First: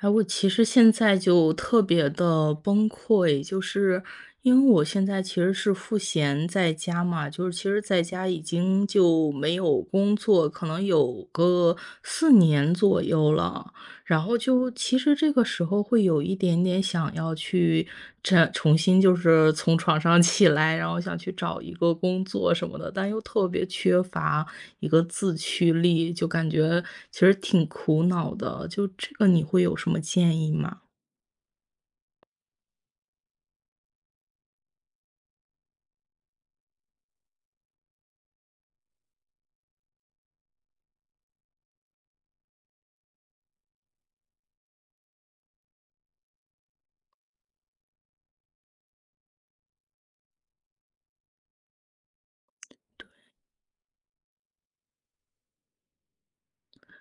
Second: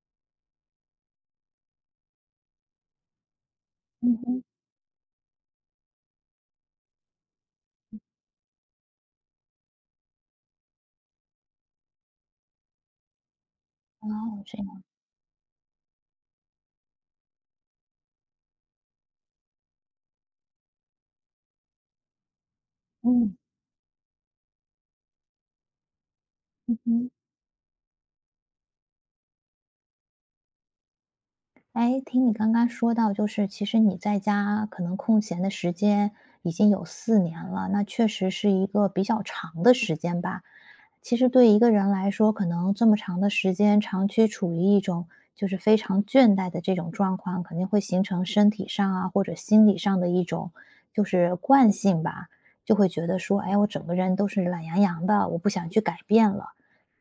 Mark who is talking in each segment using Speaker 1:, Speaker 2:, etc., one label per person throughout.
Speaker 1: 哎，我其实现在就特别的崩溃，就是
Speaker 2: 嗯哼。
Speaker 1: 因为我现在其实是赋闲在家嘛，就是其实在家已经就没有工作，可能有个四年左右了。
Speaker 2: 哦，
Speaker 1: 然后
Speaker 2: 这
Speaker 1: 就
Speaker 2: 样。
Speaker 1: 其实这个时候会有一点点想要去重新就是从床上 起来，然后想去找一个工作什么的，但又
Speaker 2: 嗯。
Speaker 1: 特别缺乏一个自驱力，就感
Speaker 2: 嗯
Speaker 1: 觉
Speaker 2: 哼。
Speaker 1: 其实挺苦恼的。就这个你会有什么建议吗？
Speaker 2: 诶，听你刚刚说到，就是其实你在家可能空闲的时间已经有四年了，那确实是一个比较长的时间吧。其实对一个人来说，可能这么长的时间，长期处于一种就是非常倦怠的这种状况，肯定会形成身体上啊，或者心理上的一种就是惯性吧。就会觉得说，哎，我整个人都是懒洋洋的，我不想去改变了。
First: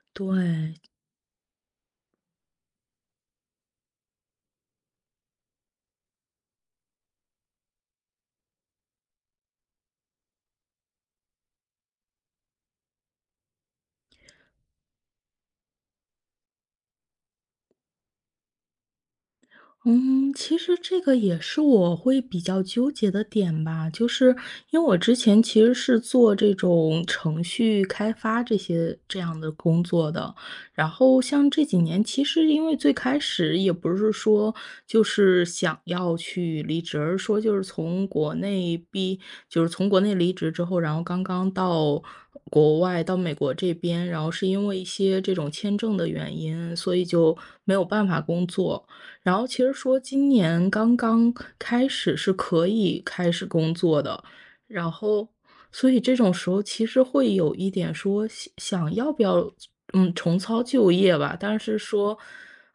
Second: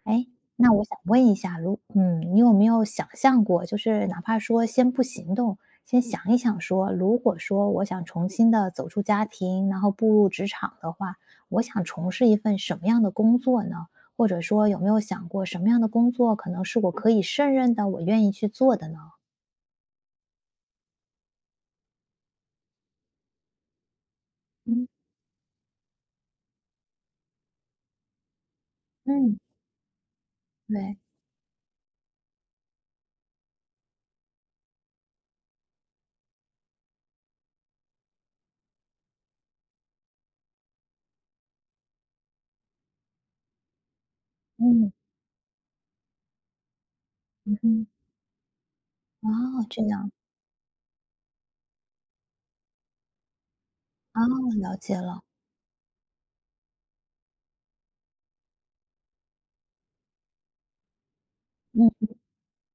Speaker 2: 哎，那
Speaker 1: 对。
Speaker 2: 我想问一下，你有没有想象过，就是哪怕说先不行动，先想一想说，如果说我想重新的走出家庭，然后步入职场的话，我想从事一份什么样的工作呢？或者说有没有想过什么样的工作可能是我可以胜任的，我愿意去做的呢？
Speaker 1: 嗯，其实这个也是我会比较纠结的点吧，就是因为
Speaker 2: 嗯
Speaker 1: 我之前其实是做这种程序开发这些这
Speaker 2: 嗯，
Speaker 1: 样的工作的，然
Speaker 2: 对。
Speaker 1: 后像这几年，其实因为最开始也不是说就是想要去离职，而是说就是从国内毕，就是从国内离职之后，然后刚刚到国外到美国这边，然后是因为一
Speaker 2: 嗯
Speaker 1: 些这种签证的原因，所以就
Speaker 2: 嗯
Speaker 1: 没有
Speaker 2: 哼，
Speaker 1: 办法工作。
Speaker 2: 哦，
Speaker 1: 然后其实
Speaker 2: 这
Speaker 1: 说
Speaker 2: 样。
Speaker 1: 今年刚刚开始是可以开始工作
Speaker 2: 哦，
Speaker 1: 的，
Speaker 2: 了
Speaker 1: 然
Speaker 2: 解了。
Speaker 1: 后所以这种时候其实会有一点说想想要不要重操旧业吧，但是
Speaker 2: 嗯。
Speaker 1: 说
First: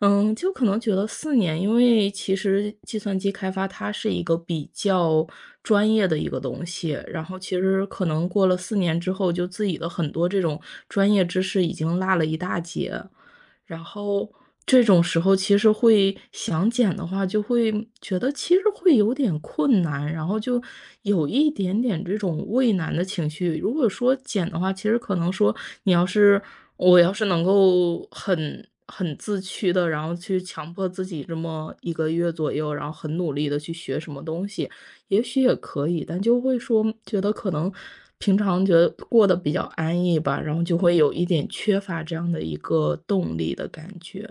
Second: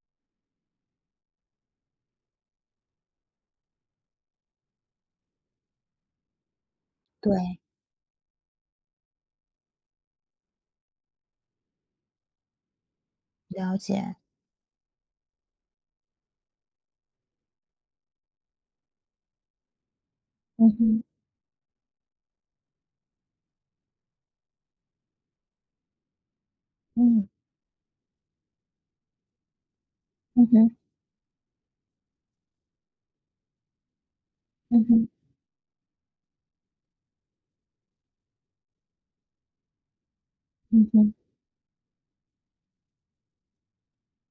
Speaker 1: 就可能觉得四年，因为其实计算机开发它是一个比较专业的一个东西，然后其
Speaker 2: 对。
Speaker 1: 实可能过了四年之后，就自己的很多这种专业知识已经落了一大截。
Speaker 2: 了
Speaker 1: 然
Speaker 2: 解。
Speaker 1: 后这种时候其实会想减的话，就会觉得其实会有点困难，然后就
Speaker 2: 嗯哼，
Speaker 1: 有一点点这种畏难的情绪。如果说减的话，其实可能说你要是我要是
Speaker 2: 嗯
Speaker 1: 能够很自驱的，然后去
Speaker 2: 嗯
Speaker 1: 强
Speaker 2: 哼，
Speaker 1: 迫自己这么一个月左右，然后很努力的去学什么东西，
Speaker 2: 嗯哼。
Speaker 1: 也许也可以，但就会说觉得可能平常觉得过得比较安逸吧，然后就
Speaker 2: 嗯
Speaker 1: 会有
Speaker 2: 哼。
Speaker 1: 一点缺乏这样的一个动力的感觉。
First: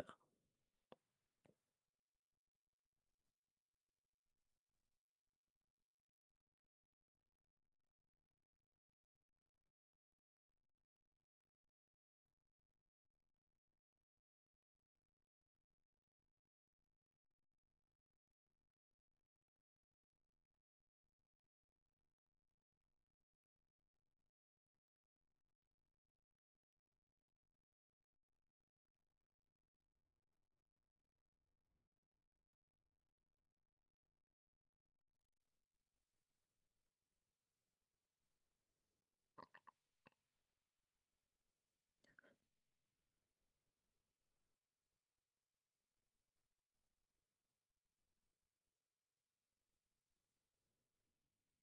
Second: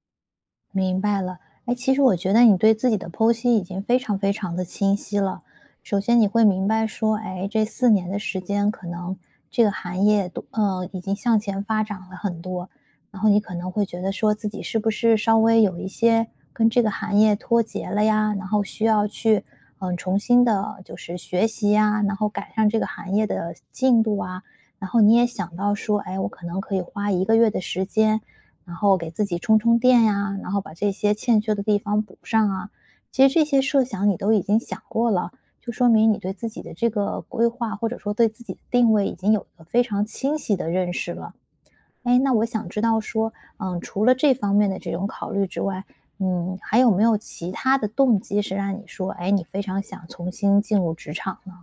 Speaker 2: 明白了。哎，其实我觉得你对自己的剖析已经非常非常的清晰了。首先，你会明白说，哎，这四年的时间，可能这个行业都已经向前发展了很多，然后你可能会觉得说自己是不是稍微有一些跟这个行业脱节了呀，然后需要去重新的就是学习呀，然后赶上这个行业的进度啊。然后你也想到说，哎，我可能可以花1个月的时间，然后给自己充充电呀，然后把这些欠缺的地方补上啊。其实这些设想你都已经想过了，就说明你对自己的这个规划，或者说对自己的定位已经有一个非常清晰的认识了。哎，那我想知道说，嗯，除了这方面的这种考虑之外，嗯，还有没有其他的动机是让你说，哎，你非常想重新进入职场呢？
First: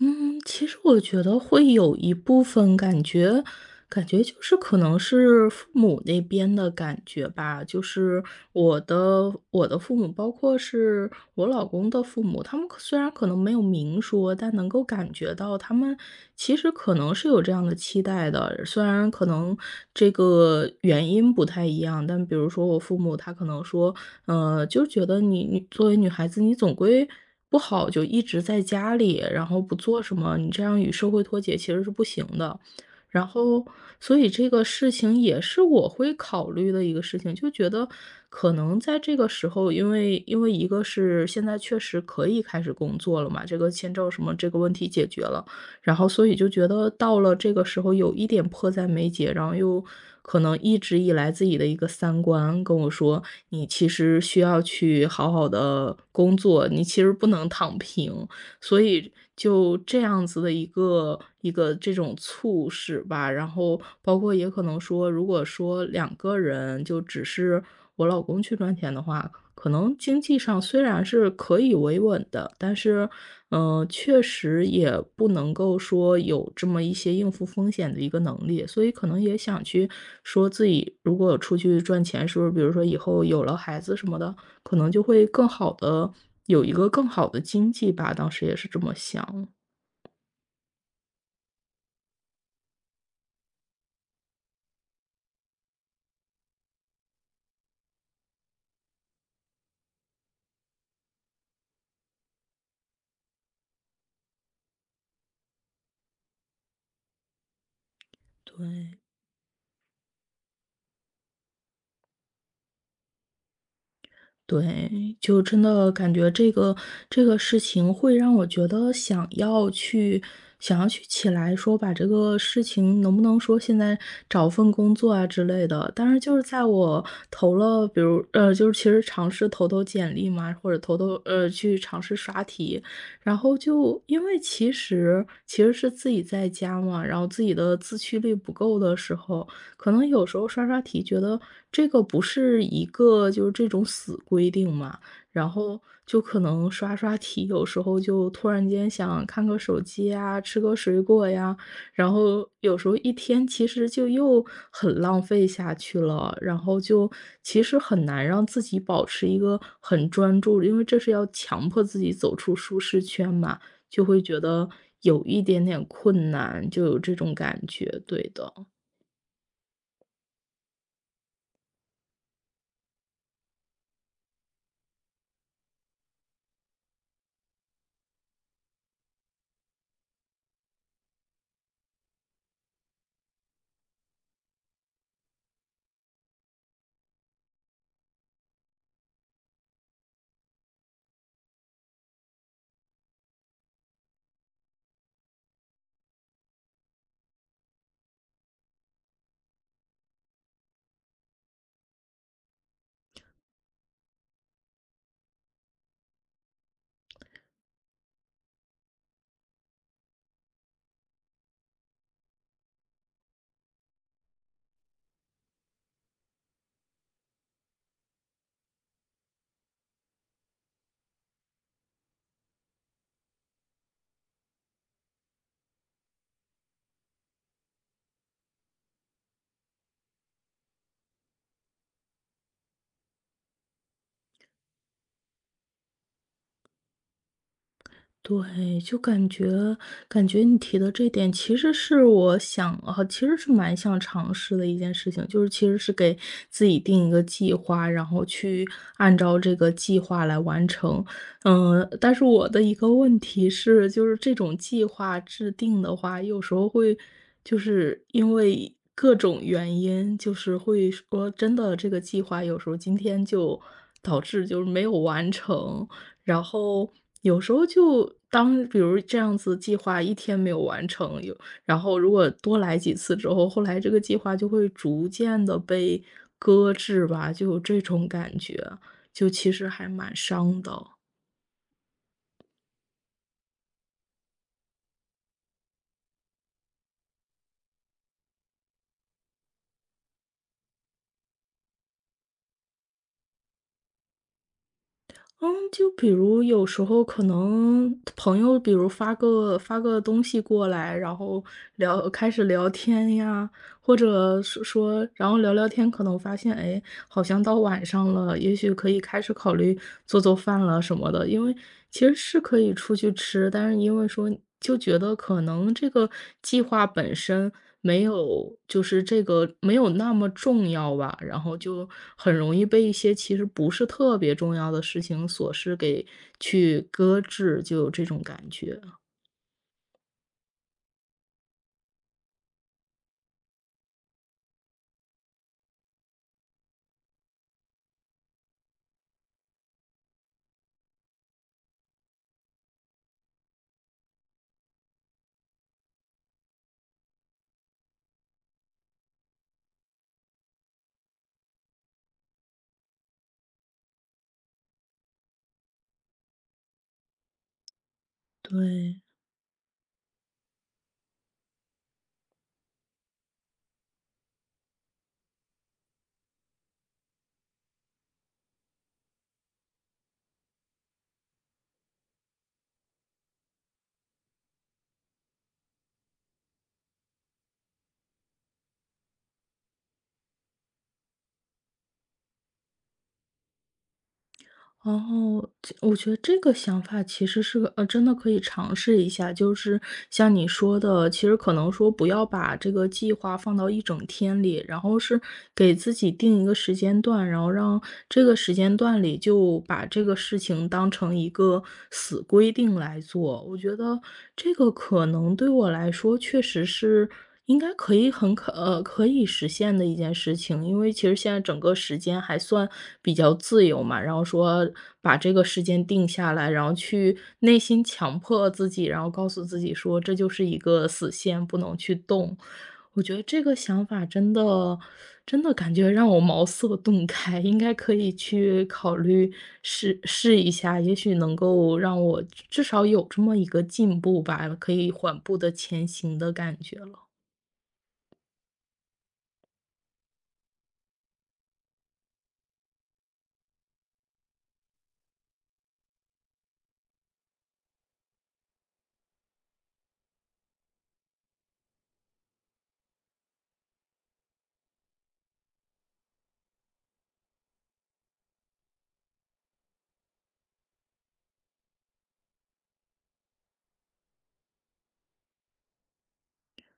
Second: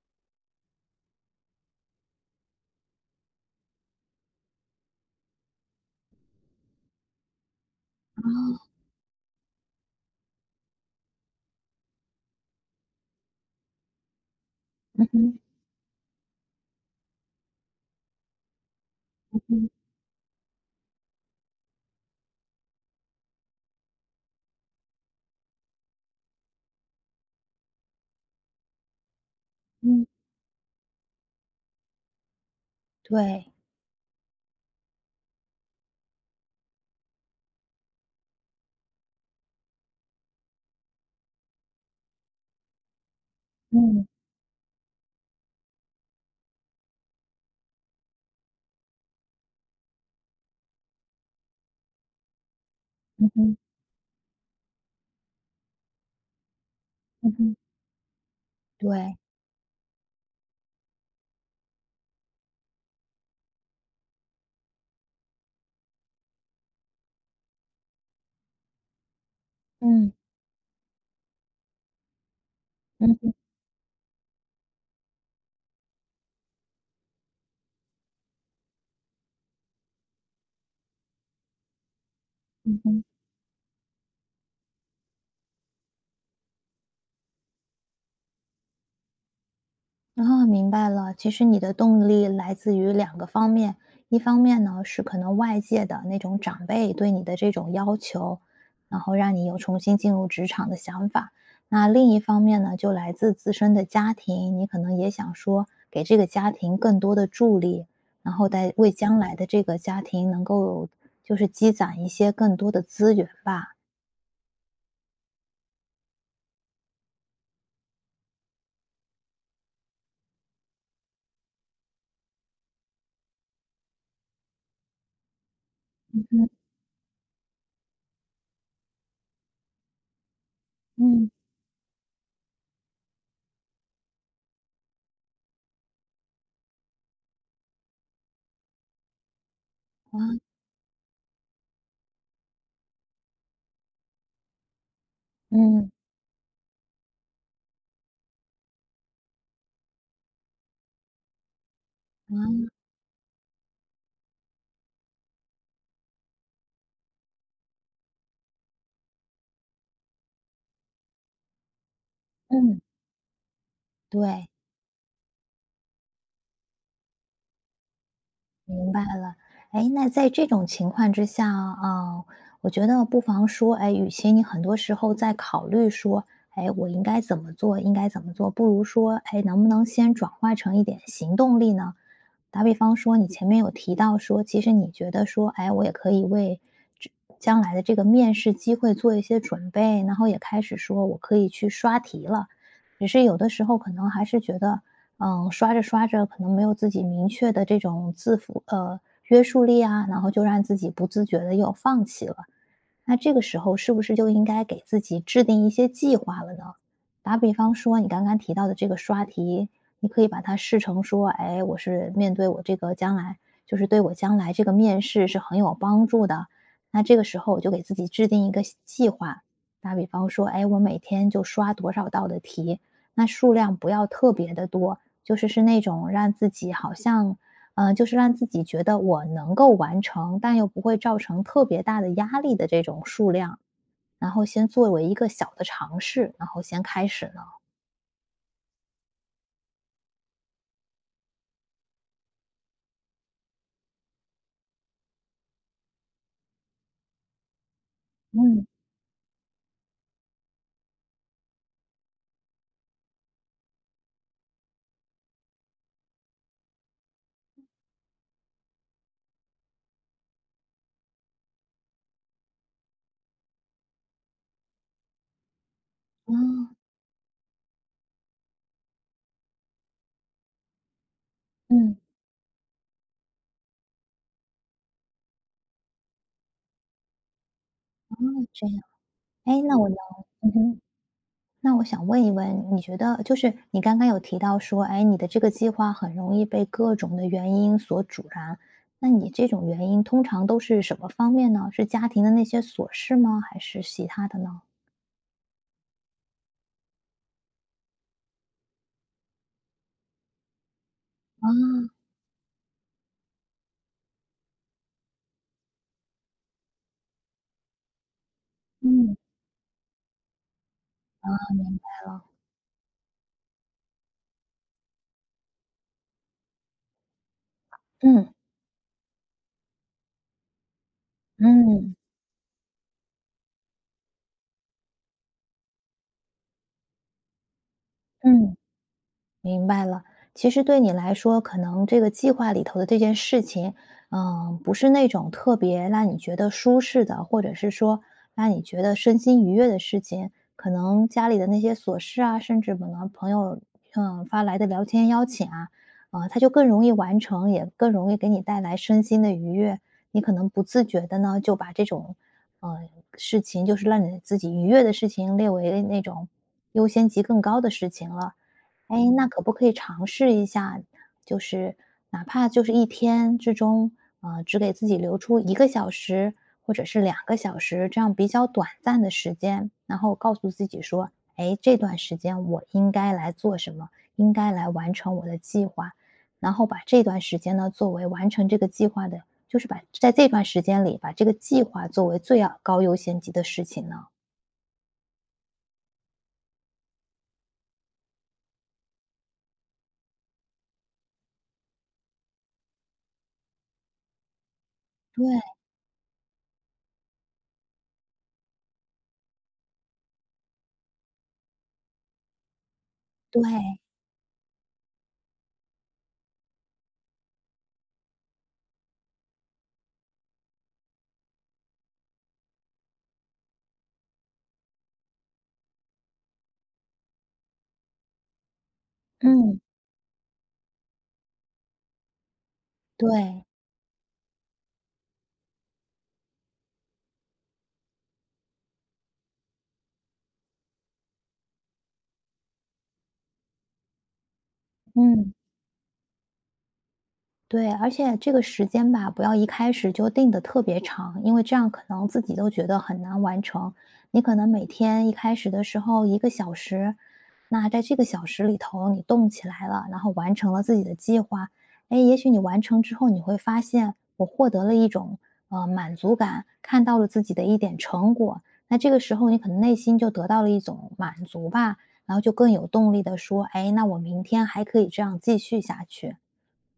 Speaker 1: 嗯，其实我觉得会有一部分感觉，感觉就是可能是父母那边的感觉吧。就是我的父母，包括是我老公的父母，他们虽然可能没有明说，但能够
Speaker 2: 嗯
Speaker 1: 感觉
Speaker 2: 哼。
Speaker 1: 到他们其实可能是有这样的期待的。虽然可能
Speaker 2: 嗯
Speaker 1: 这个原因不太一样，但比如说我父母，他可能说，就觉得你作为女孩子，你总归不好就一直在家里，然后不做
Speaker 2: 嗯
Speaker 1: 什么，你这样与社会脱节其实是不行的。然
Speaker 2: 对。
Speaker 1: 后，所以这个事情也是我会考虑的一个事情，就觉得可能在这个时候，因为一个是现在确实可以开始工作了嘛，这个签
Speaker 2: 嗯
Speaker 1: 证什么这个问题解决了，然后所以就觉得到了这个时候有一点迫在眉睫，然后又可能一直以来自己的一个三观跟我说，
Speaker 2: 嗯哼，
Speaker 1: 你其实需要去好好的工作，你其实不
Speaker 2: 嗯
Speaker 1: 能
Speaker 2: 哼。
Speaker 1: 躺平。所以
Speaker 2: 对。
Speaker 1: 就这样子的一个一个这种促使吧，然后包括也可能说，如果说2个人就只是我老公去赚钱的话，可能
Speaker 2: 嗯
Speaker 1: 经济上虽然是可以维稳的，但是，
Speaker 2: 嗯嗯
Speaker 1: 确实也不能够说有这么一些应付风险的一个能力，所以可能也想去说自己如果出去赚钱，是不是比如
Speaker 2: 嗯
Speaker 1: 说以
Speaker 2: 哼。
Speaker 1: 后有了孩子什么的，可能就会更好的。有一个更好的经济吧，当时也是这么想。
Speaker 2: 哦，明白了。其实你的动力来自于两个方面，一方面呢是可能外界的那种长辈对你的这种要求，然后让你有重新进入职场的想法；那另一方面呢，就来自自身的家庭，你可能也想说给这个家庭更多的助力，然后在为
Speaker 1: 对。
Speaker 2: 将来的这个家庭能够就是积攒一些更多的资源吧。
Speaker 1: 对，就真的感觉这个事情会让我觉得想要去起来说把这个事情能不能说现在找份工作啊之类的。但是就是
Speaker 2: 嗯
Speaker 1: 在我投了，比如就是其实尝试投投简历嘛，或者投投
Speaker 2: 嗯。
Speaker 1: 去尝试刷题，然后就因为其实是自己在家嘛，然后自己的自驱力不够的时候，可能
Speaker 2: 啊。
Speaker 1: 有时候刷刷题，觉得这个不是一个就是这种死规定嘛，然后
Speaker 2: 嗯。
Speaker 1: 就可能刷刷题，有时候就突然间想看个手机呀，吃个水果呀，然后
Speaker 2: 啊。
Speaker 1: 有时候一天其实就又很浪费下去了，然后就其实很难让自己保持一个很专注，因为这是要强迫自己走出舒
Speaker 2: 嗯。
Speaker 1: 适圈嘛，就会觉
Speaker 2: 对。
Speaker 1: 得有一点点困难，就有这种感觉，对的。
Speaker 2: 明白了。哎，那在这种情况之下，啊，我觉得不妨说，哎，与其你很多时候在考虑说，哎，我应该怎么做，应该怎么做，不如说，哎，能不能先转化成一点行动力呢？打比方说，你前面有提到说，其实你觉得说，哎，我也可以为这将来的这个面试机会做一些准备，然后也开始说我可以去刷题了。只是有的时候可能还是觉得，嗯，刷着刷着可能没有自己明确的这种约束力啊，然后就让自己不自觉的又放弃了。那这个时候是不是就应该给自己制定一些计划了呢？打比方说，你刚刚提到的这个刷题，你可以把它视成说，哎，我是面对我这个将来，就是对我将来这个面试是很有帮助的。那这个时候我就给自己制定一个计划，打比方说，哎，我每天就刷多少道的题，那数量不要特别的多，就是那种让自己好像，就是让自己觉得我能够完成，但又不会造成特别大的压力的这种数量，然后先作为一个小的尝试，然后先开始呢？
Speaker 1: 对，就感觉你提的这点其实是我想啊，其实是蛮想尝试的一件事情，就是其实是给自己定一个计划，然后
Speaker 2: 嗯。
Speaker 1: 去按照这个计划来完成。嗯，但是我的一个问题是，就是这种计划制定的话，有时候会就是因为各种原因，就是会说真的这个计划有时候今天就导致就是没有完成，
Speaker 2: 哦。
Speaker 1: 然后有时候就当比如这样子计划一天没有完成，然
Speaker 2: 嗯。
Speaker 1: 后如果多来几次之后，后来这个计划就会逐渐的被搁置吧，就有这种
Speaker 2: 哦，
Speaker 1: 感觉，
Speaker 2: 这样。
Speaker 1: 就
Speaker 2: 哎，
Speaker 1: 其实
Speaker 2: 那我
Speaker 1: 还
Speaker 2: 能
Speaker 1: 蛮
Speaker 2: 嗯
Speaker 1: 伤的。
Speaker 2: 哼，那我想问一问，你觉得就是你刚刚有提到说，哎，你的这个计划很容易被各种的原因所阻拦，那你这种原因通常都是什么方面呢？是家庭的那些琐事吗？还是其他的呢？
Speaker 1: 嗯，就比如有时候可能朋友，比如发个东西过来，然后
Speaker 2: 啊。
Speaker 1: 开始聊天呀，或者是说，然后聊聊天，可能发现，哎，好像到晚上了，也许可以
Speaker 2: 嗯，明
Speaker 1: 开始考虑做做饭了什么的。因为
Speaker 2: 白
Speaker 1: 其实
Speaker 2: 了。
Speaker 1: 是可以出去吃，但是因为说就觉得可能这个计划本身没
Speaker 2: 嗯。
Speaker 1: 有就是这个没有那么重要吧，然后就
Speaker 2: 嗯。
Speaker 1: 很容易被一些其实不是特别重要的事情琐事给去搁置，就有这种感
Speaker 2: 嗯。
Speaker 1: 觉，
Speaker 2: 明白了。其实对你来说，可能这个计划里头的这件事情，嗯，不是那种特别让你觉得舒适的，或者是说让你觉得身心愉悦的事情。可能家里的那些琐事啊，甚至可能朋友发来的聊天邀请啊，它就更容易完成，也更容易给你带来身心的愉悦。你可能不自觉的呢，就把这种呃事情，就是让你自己愉悦的事情列为那种优先级更高的事情了。哎，
Speaker 1: 对。
Speaker 2: 那可不可以尝试一下，就是哪怕就是一天之中，呃，只给自己留出一个小时或者是2个小时这样比较短暂的时间，然后告诉自己说，哎，这段时间我应该来做什么，应该来完成我的计划，然后把这段时间呢作为完成这个计划的，就是把在这段时间里把这个计划作为最高优先级的事情呢？
Speaker 1: 然后，我觉得这个想法其实是个真的可以尝试一下。就是像你说的，其实可能说不要把这个计划放到一整天里，然后是
Speaker 2: 对
Speaker 1: 给自己定一个时间段，然后让这个时间段里就把这个事情当成一个死规定来做。
Speaker 2: 对，
Speaker 1: 我觉得这个可能对我来说确实是。应该可以可以实现的一件事情，因为其实现在整个时间还算比较自由嘛，然后说把这个时间定下来，然后去内心强迫自己，然后告诉
Speaker 2: 嗯。
Speaker 1: 自己说这就是一个死线，不能去动。我觉得这
Speaker 2: 对。
Speaker 1: 个想法真的感觉让我茅塞顿开，应该可以去考虑试试一下，也许能够让我至少有这么一个进步吧，可以缓
Speaker 2: 嗯。
Speaker 1: 步的前行的感觉了，
Speaker 2: 对，而且这个时间吧，不要一开始就定的特别长，因为这样可能自己都觉得很难完成。你可能每天一开始的时候一个小时，那在这个小时里头你动起来了，然后完成了自己的计划，哎，也许你完成之后你会发现，我获得了一种满足感，看到了自己的一点成果，那这个时候你可能内心就得到了一种满足吧，然后就更有动力的说，哎，那我明天还可以这样继续下去。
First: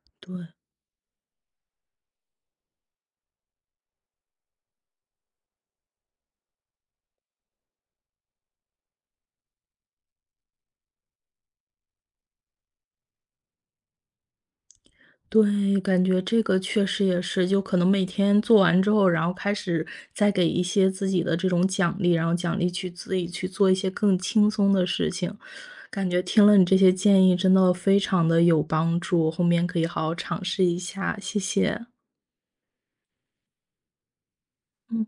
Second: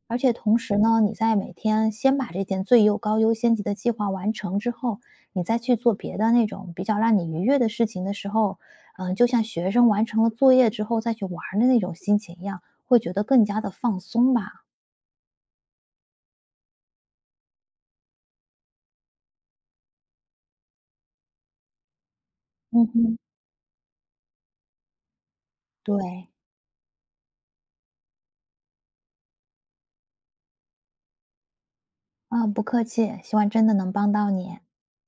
Speaker 2: 而且
Speaker 1: 对。
Speaker 2: 同时呢，你在每天先把这件最高优先级的计划完成之后，你再去做别的那种比较让你愉悦的事情的时候，就像学生完成了作业之后再去玩儿的那种心情一样，会觉得更加的放松吧。
Speaker 1: 对，感觉这个确实也是，就可能每天做完之后，然后开始再给一些自己的这种奖励，然后奖励
Speaker 2: 嗯
Speaker 1: 去自
Speaker 2: 哼。
Speaker 1: 己去做一些更轻松的事情。感觉
Speaker 2: 对。
Speaker 1: 听了你这些建议，真的非常的有帮助，后面可以好好尝试一下，谢谢。
Speaker 2: 啊，不客气，希望真的能帮到你。
Speaker 1: 嗯。